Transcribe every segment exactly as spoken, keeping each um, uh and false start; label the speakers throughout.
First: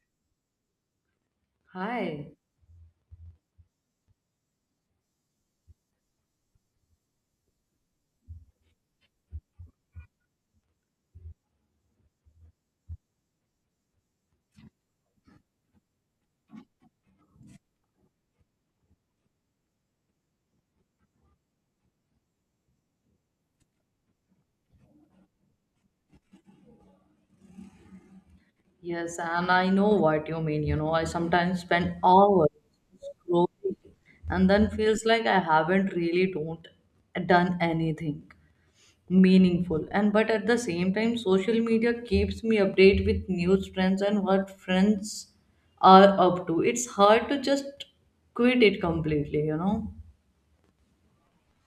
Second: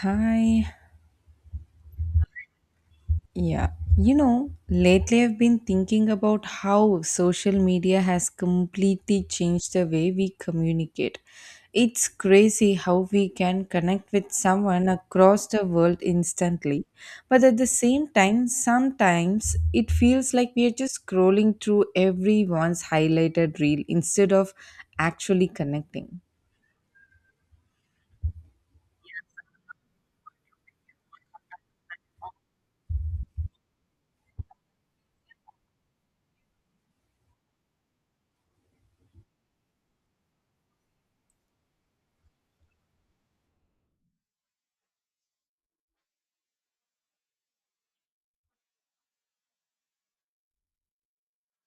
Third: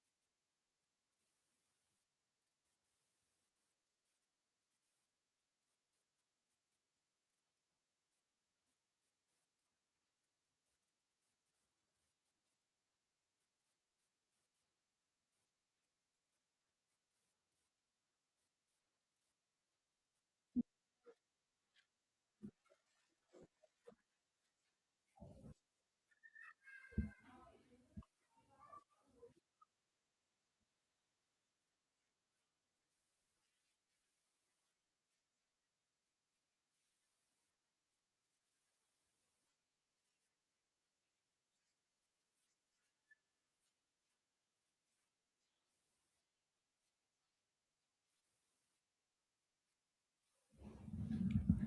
Speaker 1: Hi.
Speaker 2: Hi.
Speaker 1: Yeah. You know, lately I've been thinking about how social media has completely changed the way we communicate. It's crazy how we can connect with someone across the world instantly. But at the same time, sometimes it feels like we are just scrolling through everyone's highlighted reel instead of actually connecting.
Speaker 2: Yes, and I know what you mean. You know, I sometimes spend hours scrolling and then feels like I haven't really don't done anything meaningful. And but at the same time, social media keeps me update with news trends and what friends are up to. It's hard to just quit it completely, you know.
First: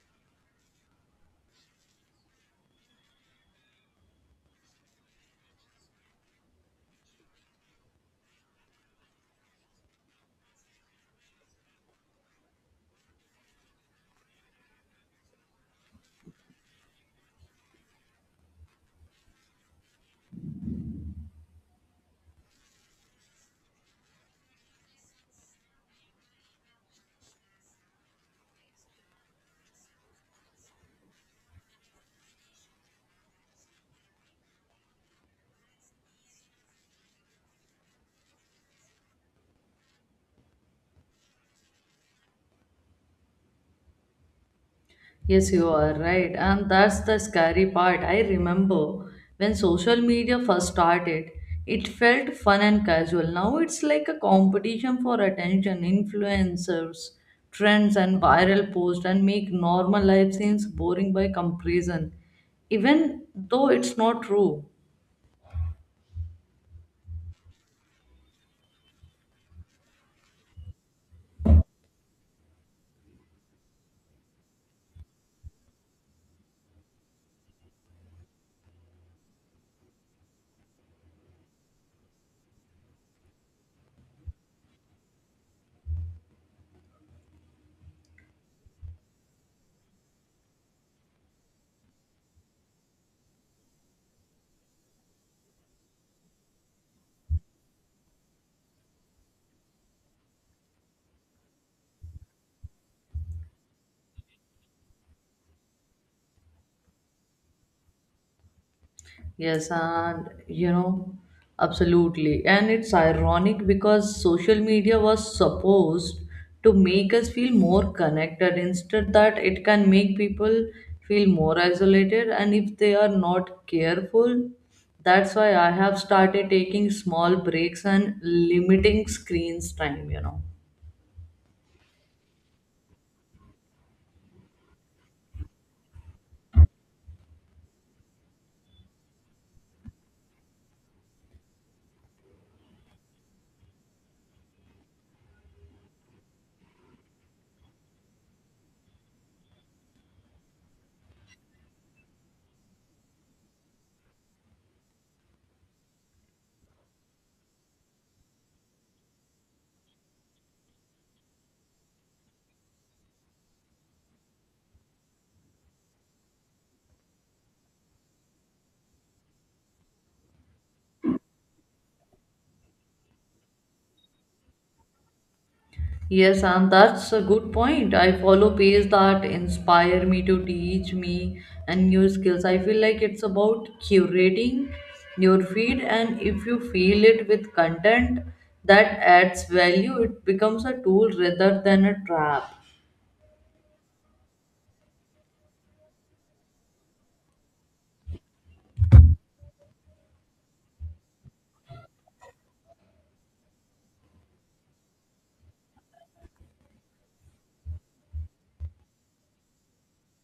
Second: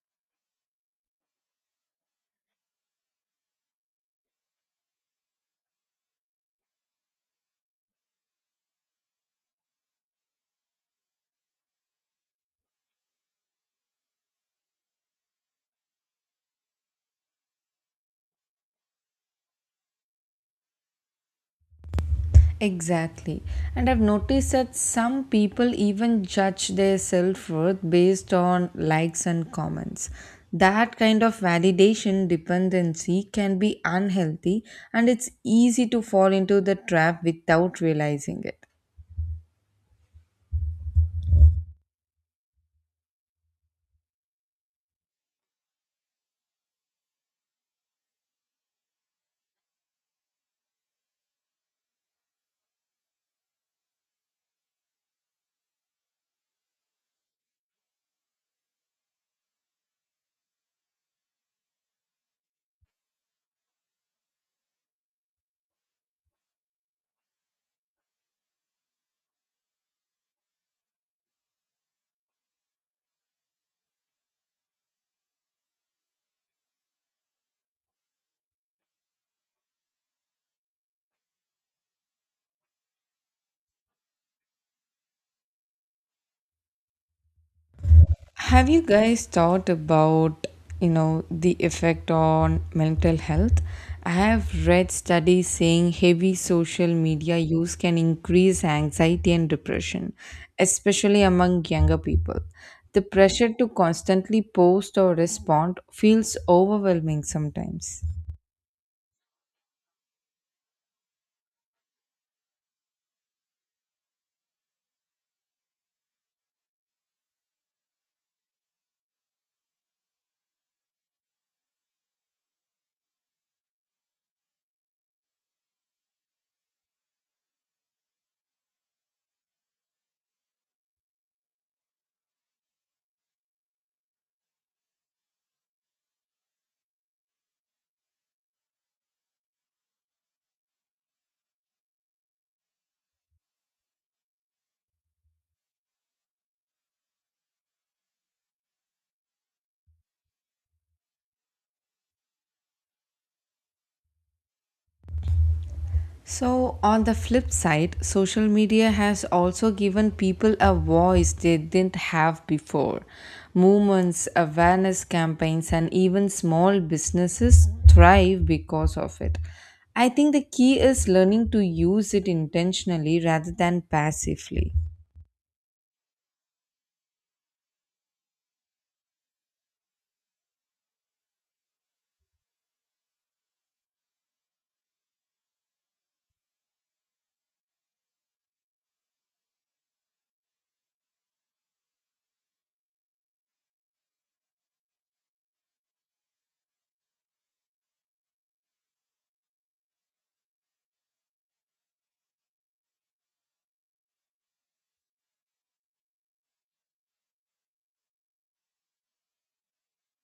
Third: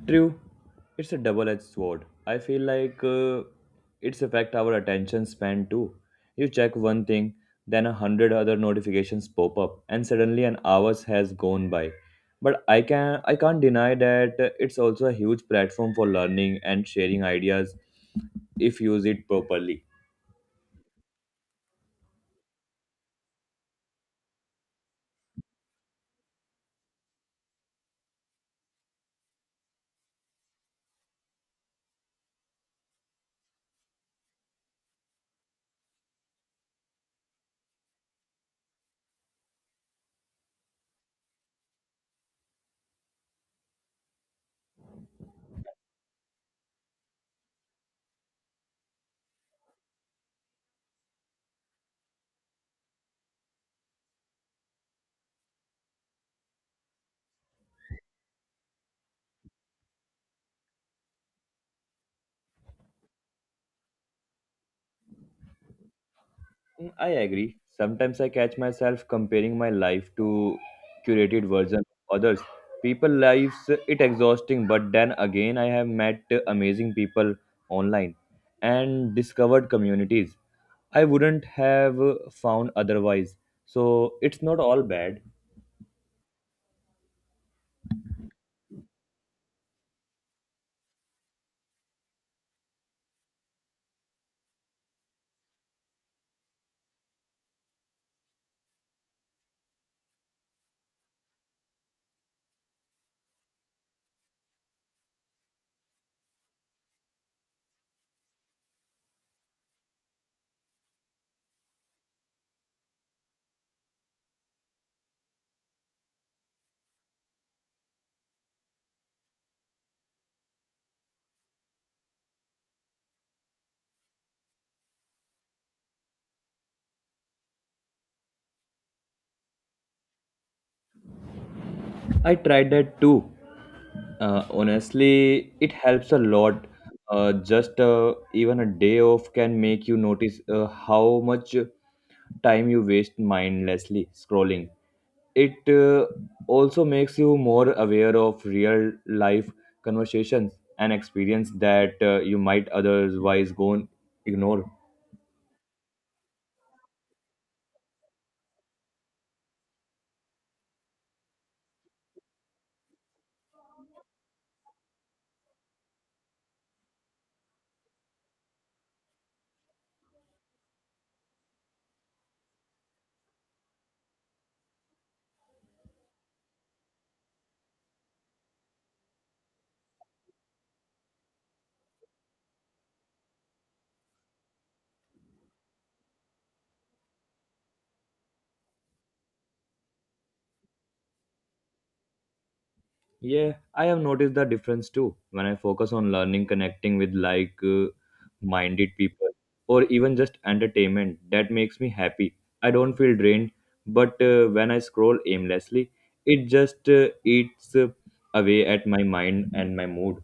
Speaker 3: True, it's a double-edged sword. I feel like uh, it's affect our attention span too. You check one thing, then a hundred other notifications pop up, and suddenly an hours has gone by. But I can I can't deny that uh, it's also a huge platform for learning and sharing ideas if used it properly.
Speaker 1: Exactly. And I've noticed that some people even judge their self worth based on likes and comments. That kind of validation dependency can be unhealthy, and it's easy to fall into the trap without realizing it.
Speaker 2: Yes, you are right. And that's the scary part. I remember when social media first started, it felt fun and casual. Now it's like a competition for attention, influencers, trends, and viral posts, and make normal life seems boring by comparison, even though it's not true.
Speaker 3: Mm, I agree. Sometimes I catch myself comparing my life to curated version of others. People lives it exhausting, but then again I have met amazing people online and discovered communities I wouldn't have found otherwise. So it's not all bad.
Speaker 1: Have you guys thought about, you know, the effect on mental health? I have read studies saying heavy social media use can increase anxiety and depression, especially among younger people. The pressure to constantly post or respond feels overwhelming sometimes.
Speaker 2: Yes, and you know, absolutely. And it's ironic because social media was supposed to make us feel more connected. Instead, that it can make people feel more isolated. And if they are not careful, that's why I have started taking small breaks and limiting screens time, you know.
Speaker 3: I tried that too. Uh, honestly, it helps a lot. Uh, just uh, even a day off can make you notice uh, how much time you waste mindlessly scrolling. It uh, also makes you more aware of real life conversations and experience that uh, you might otherwise go and ignore.
Speaker 1: So, on the flip side, social media has also given people a voice they didn't have before. Movements, awareness campaigns, and even small businesses thrive because of it. I think the key is learning to use it intentionally rather than passively.
Speaker 2: Yes, and that's a good point. I follow pages that inspire me to teach me and new skills. I feel like it's about curating your feed, and if you feel it with content that adds value, it becomes a tool rather than a trap.
Speaker 3: Yeah, I have noticed the difference too when I focus on learning, connecting with like uh, minded people, or even just entertainment that makes me happy. I don't feel drained, but uh, when I scroll aimlessly, it just uh, eats uh, away at my mind and my mood.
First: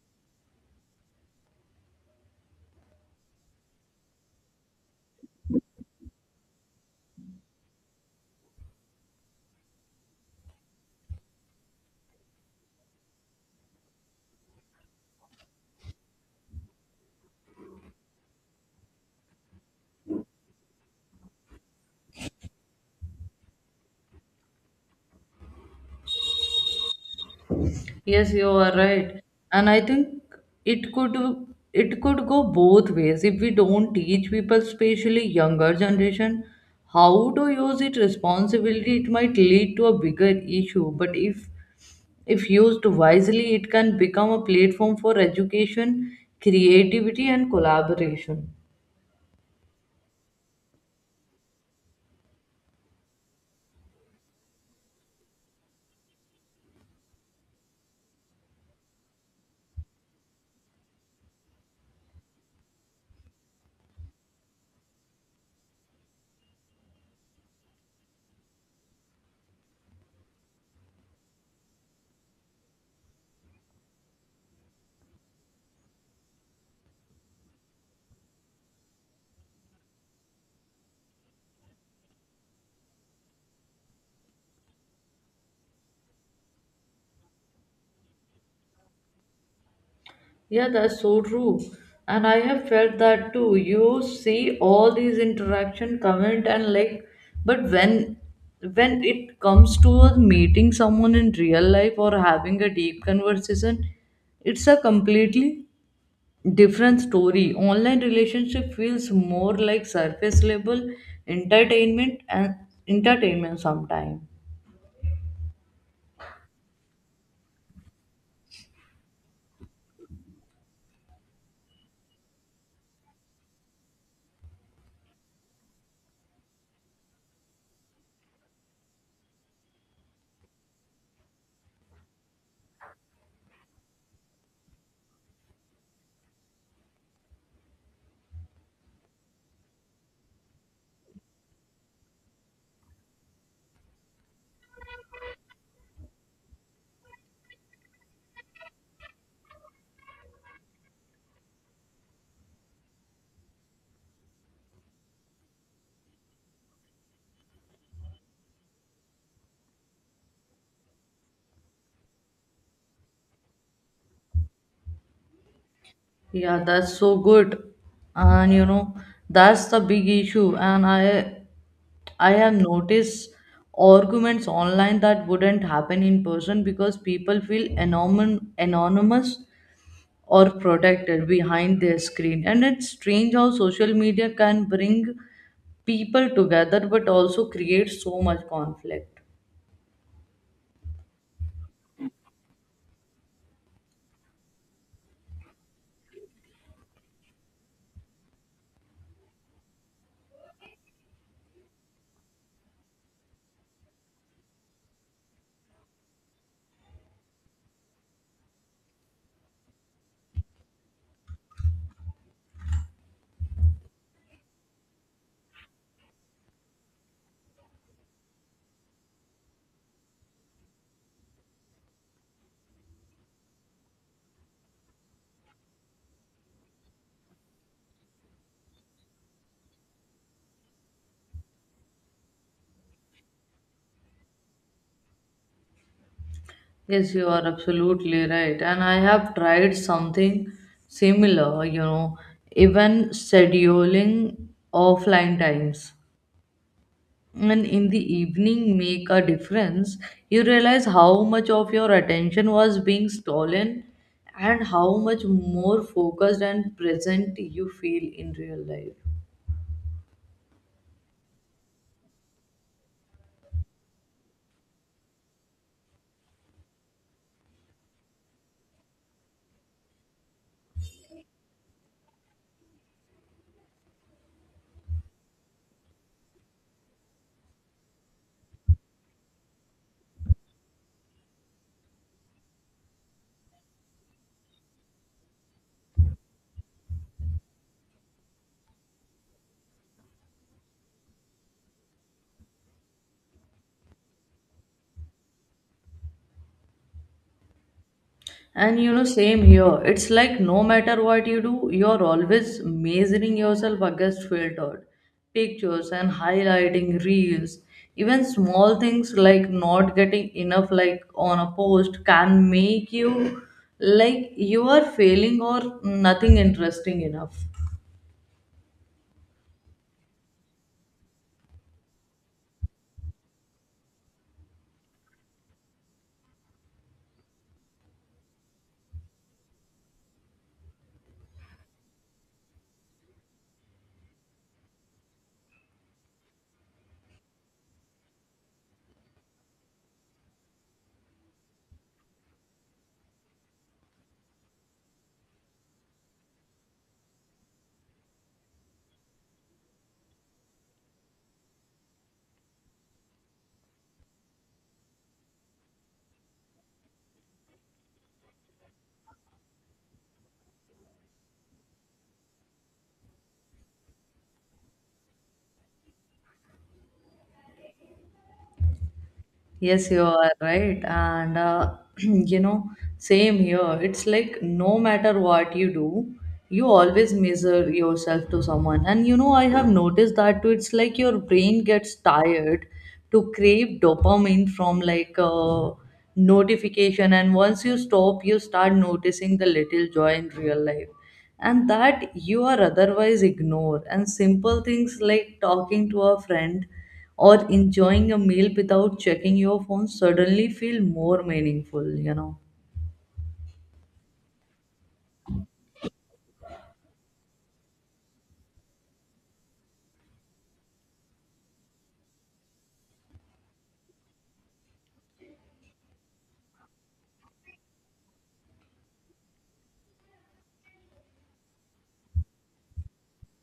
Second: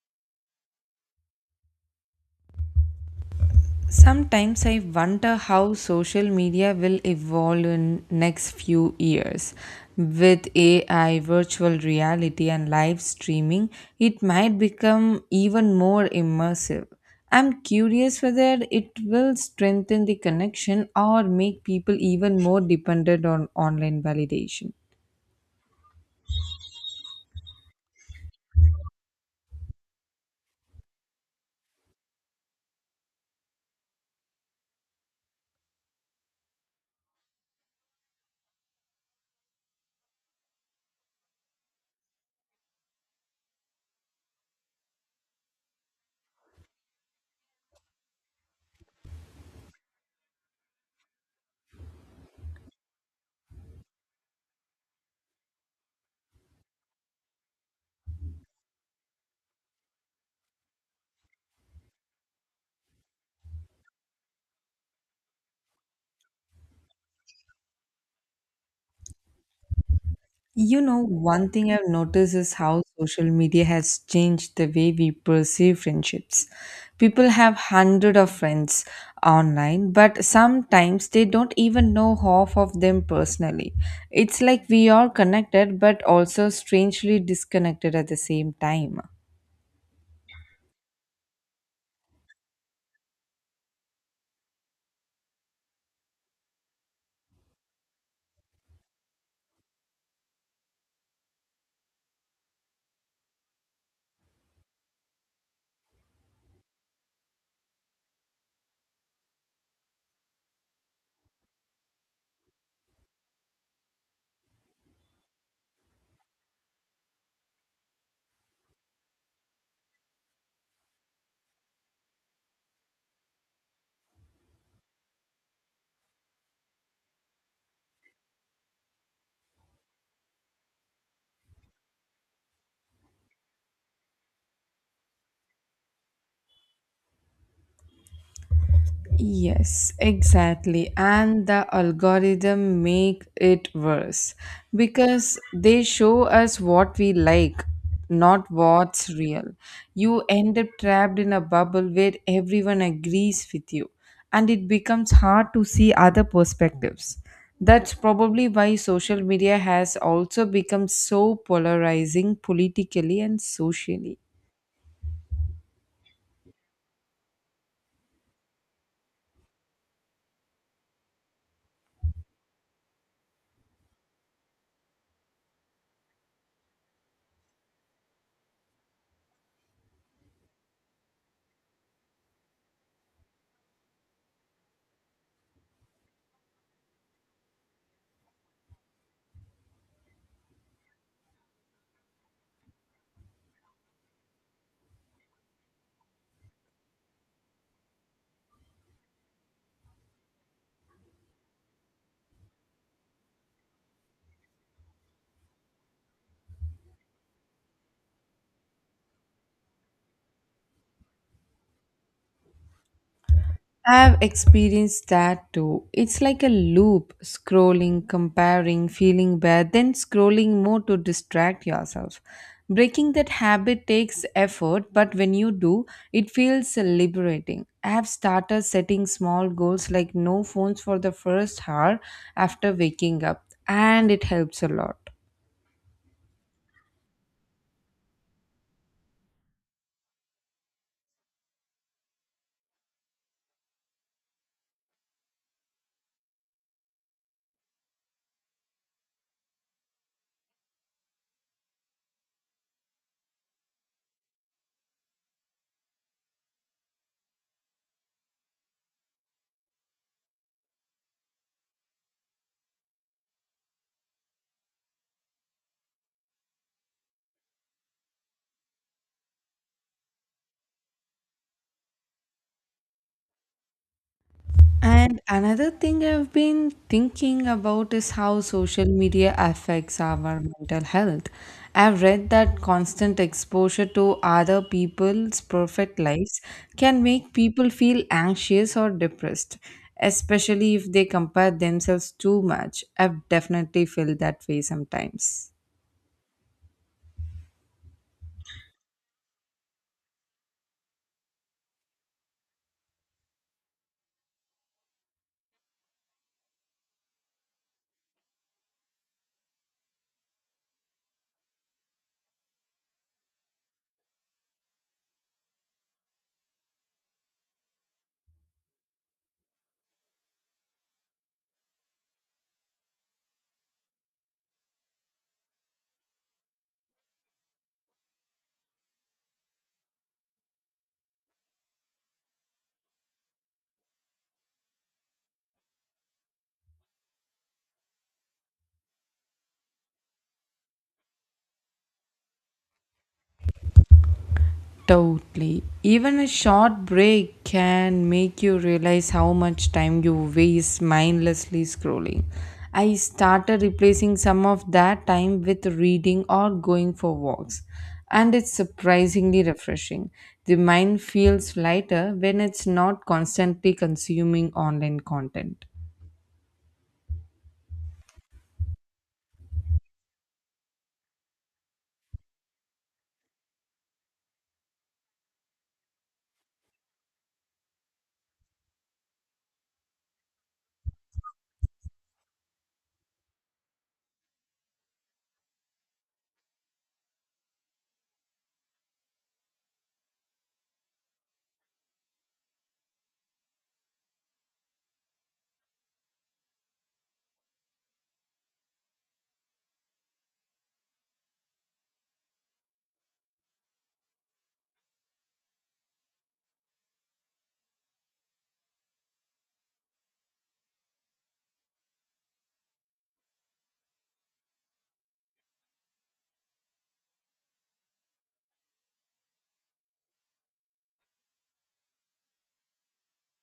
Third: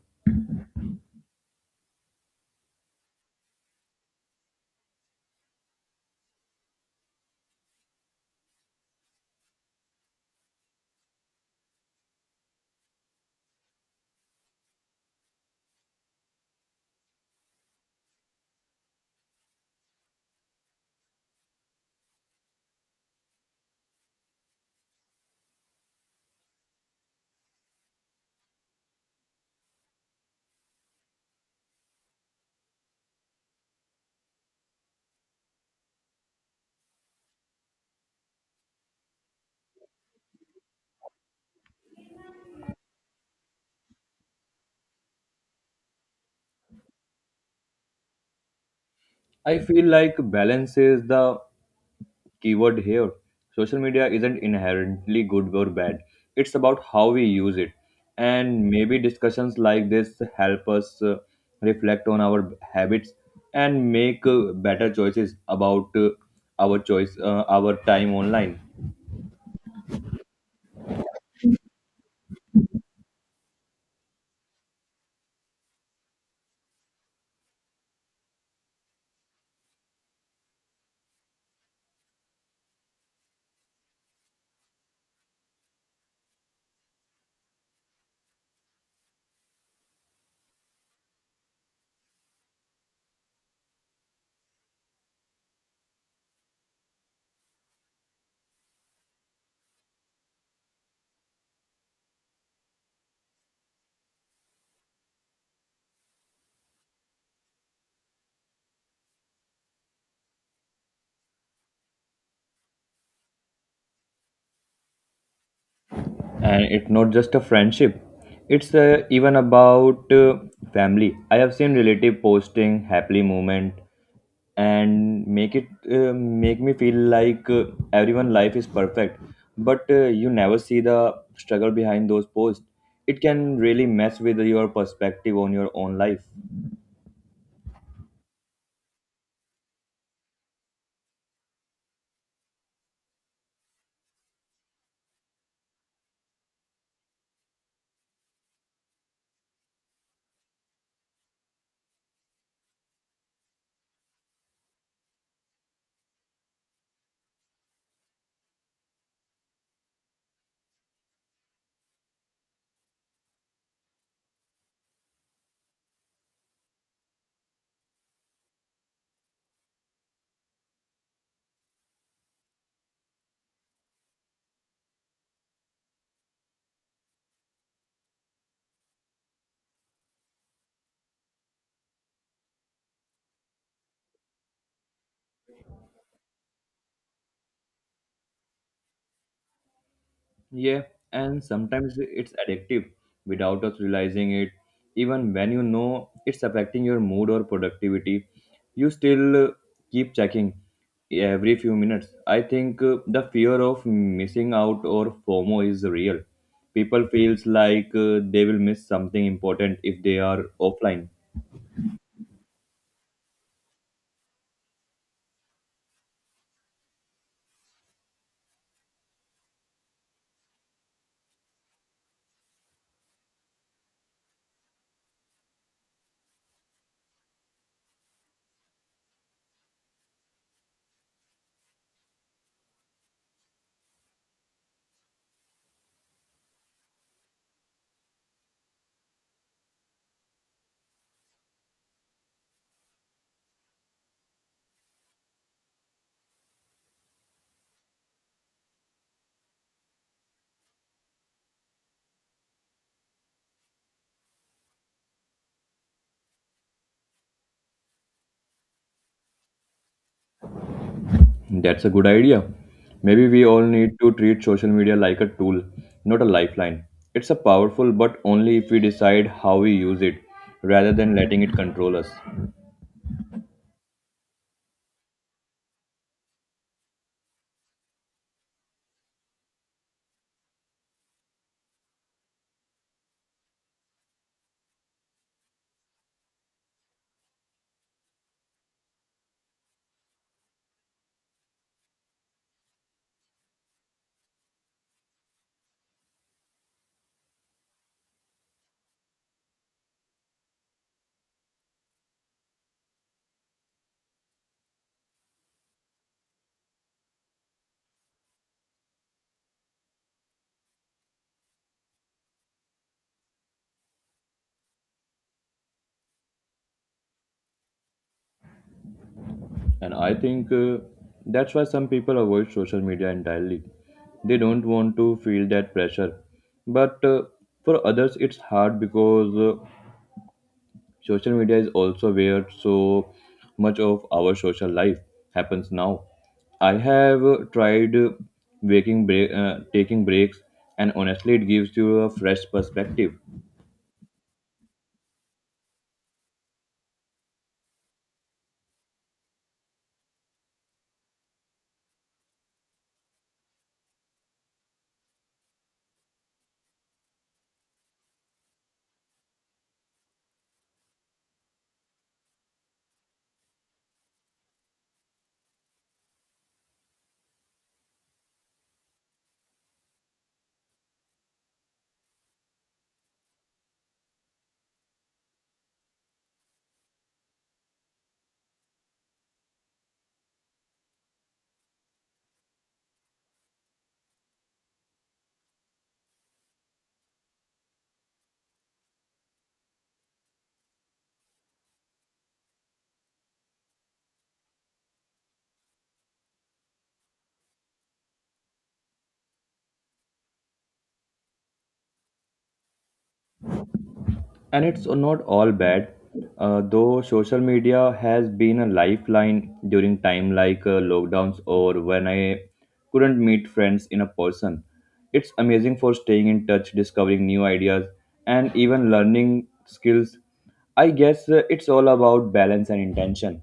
Speaker 1: Sometimes I wonder how social media will evolve in next few years. With A I, virtual reality and live streaming, it might become even more immersive. I'm curious whether it will strengthen the connection or make people even more dependent on online validation.
Speaker 2: Yes, you are right. And I think it could it could go both ways if we don't teach people, especially younger generation, how to use it responsibly, it might lead to a bigger issue. But if if used wisely, it can become a platform for education, creativity and collaboration.
Speaker 3: I feel like balance is the keyword here. Social media isn't inherently good or bad. It's about how we use it. And maybe discussions like this help us uh, reflect on our habits and make uh, better choices about uh, our choice, uh, our time online.
Speaker 1: You know, one thing I've noticed is how social media has changed the way we perceive friendships. People have hundred of friends online, but sometimes they don't even know half of them personally. It's like we are connected but also strangely disconnected at the same time.
Speaker 2: Yeah, that's so true. And I have felt that too. You see all these interaction, comment and like, but when when it comes to a meeting someone in real life or having a deep conversation, it's a completely different story. Online relationship feels more like surface level entertainment and entertainment sometimes.
Speaker 3: And it's not just a friendship. It's uh, even about uh, family. I have seen relative posting happily moment and make it uh, make me feel like uh, everyone life is perfect but uh, you never see the struggle behind those posts it can really mess with your perspective on your own life.
Speaker 1: Yes, exactly. And the algorithm make it worse because they show us what we like, not what's real. You end up trapped in a bubble where everyone agrees with you, and it becomes hard to see other perspectives. That's probably why social media has also become so polarizing politically and socially.
Speaker 2: Yeah, that's so good. And you know, that's the big issue. And I I have noticed arguments online that wouldn't happen in person because people feel anonym, anonymous or protected behind their screen. And it's strange how social media can bring people together but also create so much conflict.
Speaker 3: Yeah, and sometimes it's addictive without us realizing it. Even when you know it's affecting your mood or productivity, you still uh, keep checking every few minutes. I think uh, the fear of missing out or FOMO is real. People feels like uh, they will miss something important if they are offline.
Speaker 1: I've experienced that too. It's like a loop scrolling, comparing, feeling bad, then scrolling more to distract yourself. Breaking that habit takes effort, but when you do, it feels liberating. I have started setting small goals like no phones for the first hour after waking up, and it helps a lot.
Speaker 2: Yes, you are absolutely right. And I have tried something similar, you know, even scheduling offline times and in the evening make a difference you realize how much of your attention was being stolen and how much more focused and present you feel in real life.
Speaker 3: That's a good idea. Maybe we all need to treat social media like a tool, not a lifeline. It's a powerful, but only if we decide how we use it, rather than letting it control us.
Speaker 1: And another thing I've been thinking about is how social media affects our mental health. I've read that constant exposure to other people's perfect lives can make people feel anxious or depressed, especially if they compare themselves too much. I've definitely felt that way sometimes.
Speaker 2: And you know, same here. It's like no matter what you do, you're always measuring yourself against filtered pictures and highlighting reels. Even small things like not getting enough like on a post can make you like you are failing or nothing interesting enough.
Speaker 3: And I think uh, that's why some people avoid social media entirely. They don't want to feel that pressure. But uh, for others, it's hard because uh, social media is also where so much of our social life happens now. I have uh, tried uh, waking break, uh, taking breaks, and honestly, it gives you a fresh perspective.
Speaker 1: Totally. Even a short break can make you realize how much time you waste mindlessly scrolling. I started replacing some of that time with reading or going for walks, and it's surprisingly refreshing. The mind feels lighter when it's not constantly consuming online content.
Speaker 2: Yes, you are right. And uh, you know, same here. It's like no matter what you do, you always measure yourself to someone. And you know, I have noticed that too. It's like your brain gets tired to crave dopamine from like a notification. And once you stop, you start noticing the little joy in real life. And that you are otherwise ignore. And simple things like talking to a friend or enjoying a meal without checking your phone suddenly feel more meaningful you know
Speaker 3: And it's not all bad, uh, though social media has been a lifeline during time like uh, lockdowns or when I couldn't meet friends in a person. It's amazing for staying in touch, discovering new ideas, and even learning skills. I guess uh, it's all about balance and intention.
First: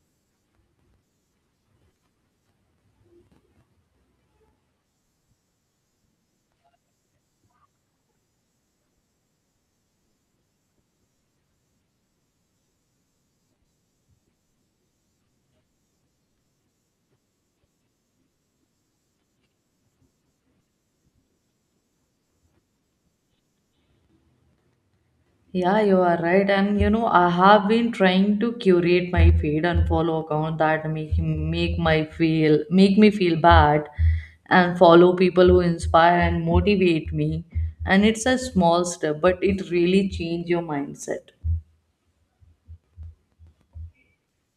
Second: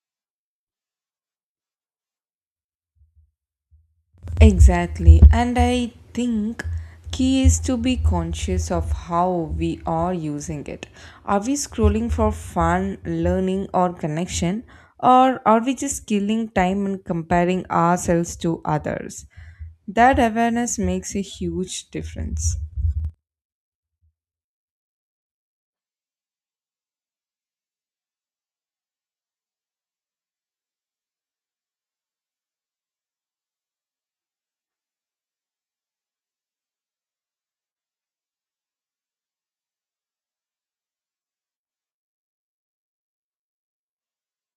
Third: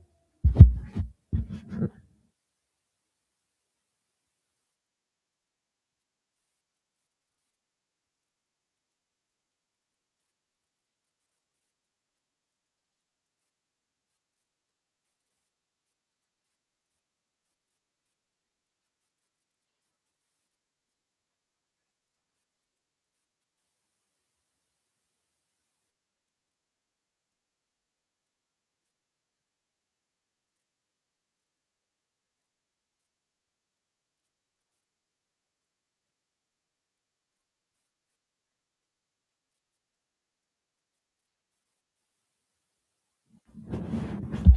Speaker 1: Exactly. And I think key is to be conscious of how we are using it. Are we scrolling for fun, learning or connection, or are we just killing time and comparing ourselves to others? That awareness makes a huge difference.
Speaker 2: Yeah, you are right. And you know I have been trying to curate my feed and follow account that make make my feel make me feel bad and follow people who inspire and motivate me. And it's a small step but it really change your mindset.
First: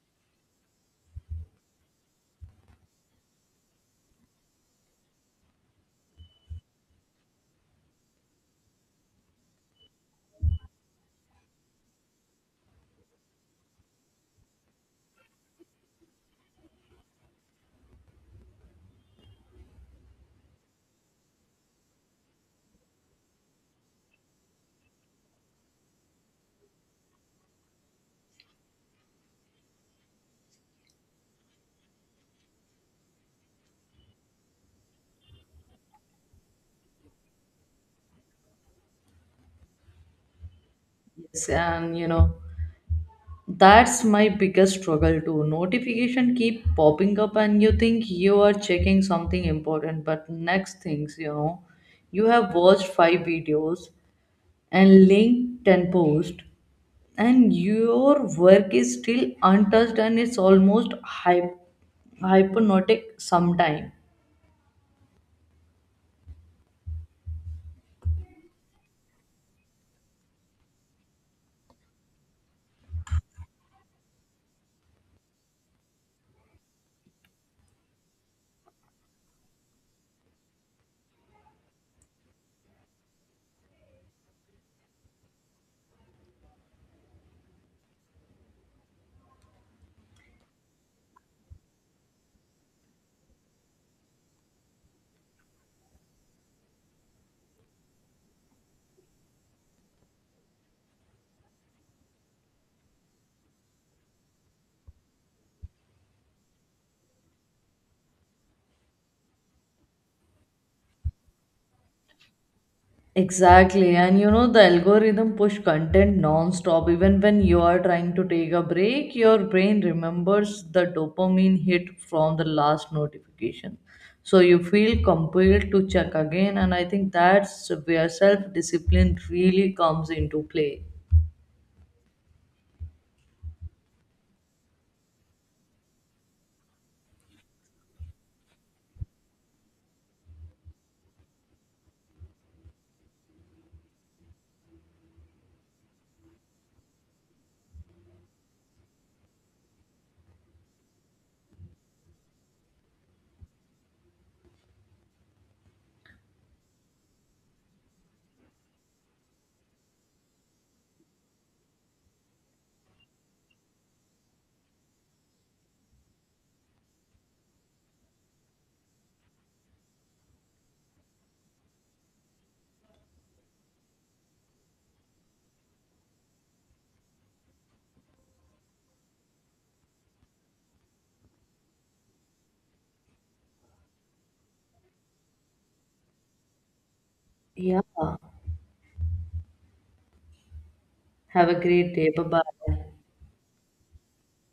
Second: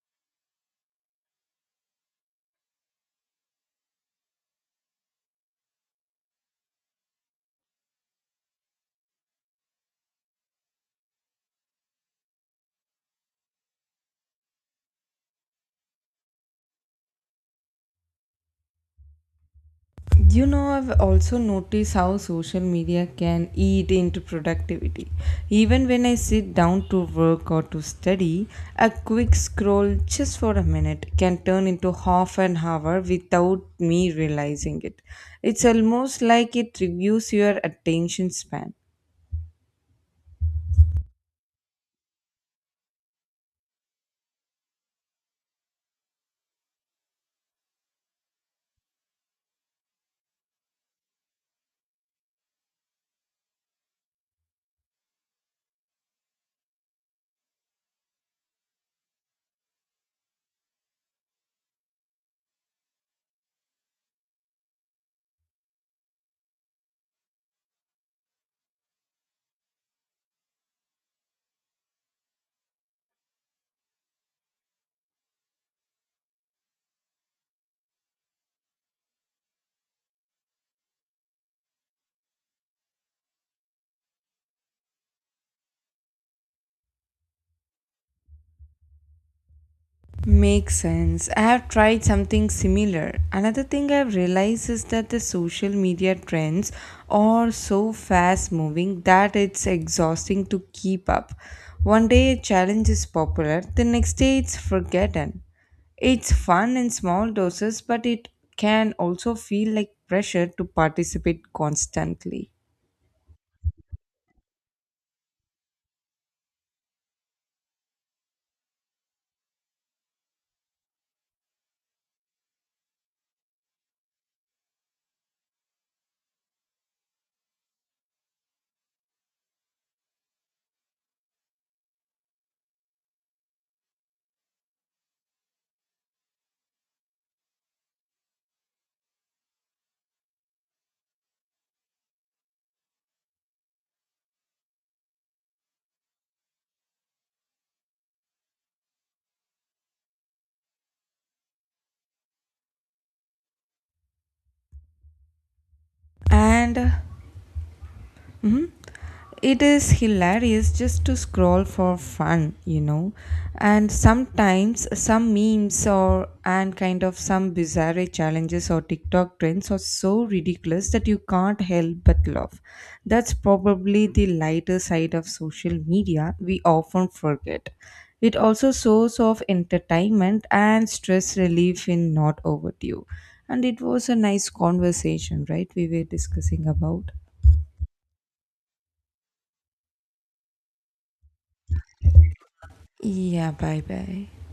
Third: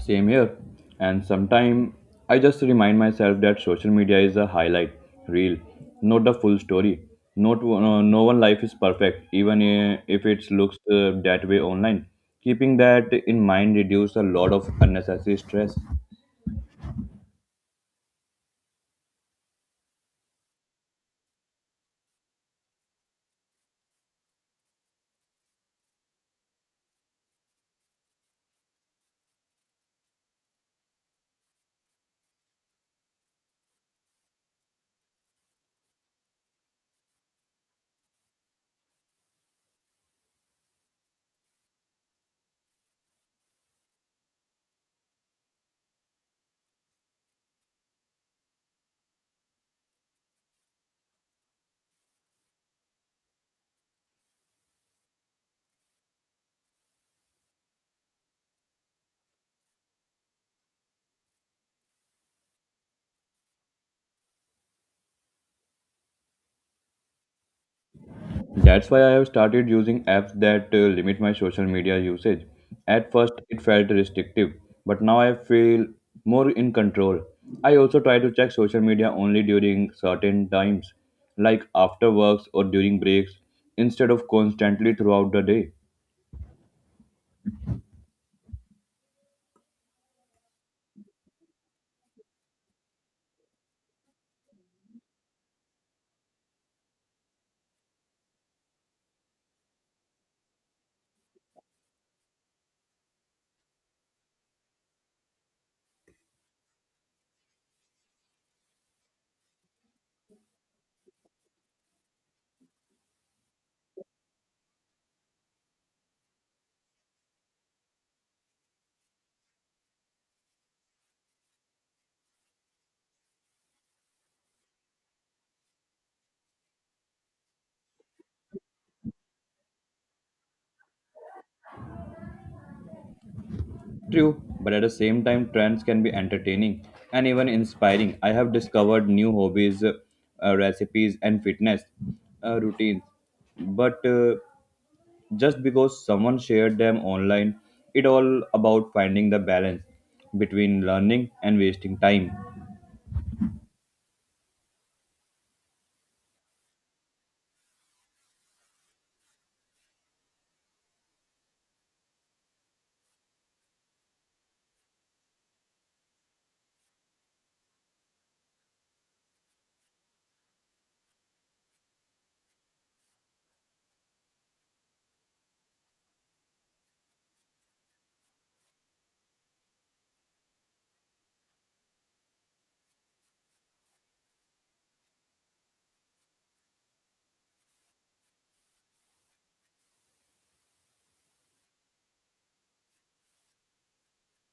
Speaker 3: Same here. And sometimes I just remind myself that social media is a highlight reel, not the full story. Not uh, no no one life is perfect, even uh, if it looks uh, that way online. Keeping that in mind reduces a lot of unnecessary stress.
Speaker 1: You know, I've also noticed how social media can eat into productivity. Even when I sit down to work or to study, a quick scroll just for a minute can turn into half an hour without me realizing it. It's almost like it reviews your attention span.
Speaker 2: Yes, and you know that's my biggest struggle too. Notification keep popping up and you think you are checking something important, but next things, you know, you have watched five videos and linked ten posts and your work is still untouched and it's almost hyp- hypnotic sometime.
Speaker 3: That's why I have started using apps that uh, limit my social media usage. At first, it felt restrictive, but now I feel more in control. I also try to check social media only during certain times, like after works or during breaks, instead of constantly throughout the day.
Speaker 1: Makes sense. I have tried something similar. Another thing I've realized is that the social media trends are so fast moving that it's exhausting to keep up. One day a challenge is popular, the next day it's forgotten. It's fun in small doses, but it can also feel like pressure to participate constantly.
Speaker 2: Exactly. And you know, the algorithm push content non-stop. Even when you are trying to take a break, your brain remembers the dopamine hit from the last notification. So you feel compelled to check again. And I think that's where self-discipline really comes into play.
Speaker 3: True, but at the same time, trends can be entertaining and even inspiring. I have discovered new hobbies, uh, recipes, and fitness uh, routines. But uh, just because someone shared them online. It all about finding the balance between learning and wasting time.
Speaker 1: And it is hilarious just to scroll for fun, you know and sometimes some memes or and kind of some bizarre challenges or TikTok trends are so ridiculous that you can't help but laugh. That's probably the lighter side of social media we often forget. It also source of entertainment and stress relief in not overdue. And it was a nice conversation, right? We were discussing about
Speaker 2: Yeah. Have a great day. Bye-bye.
Speaker 1: yeah bye bye.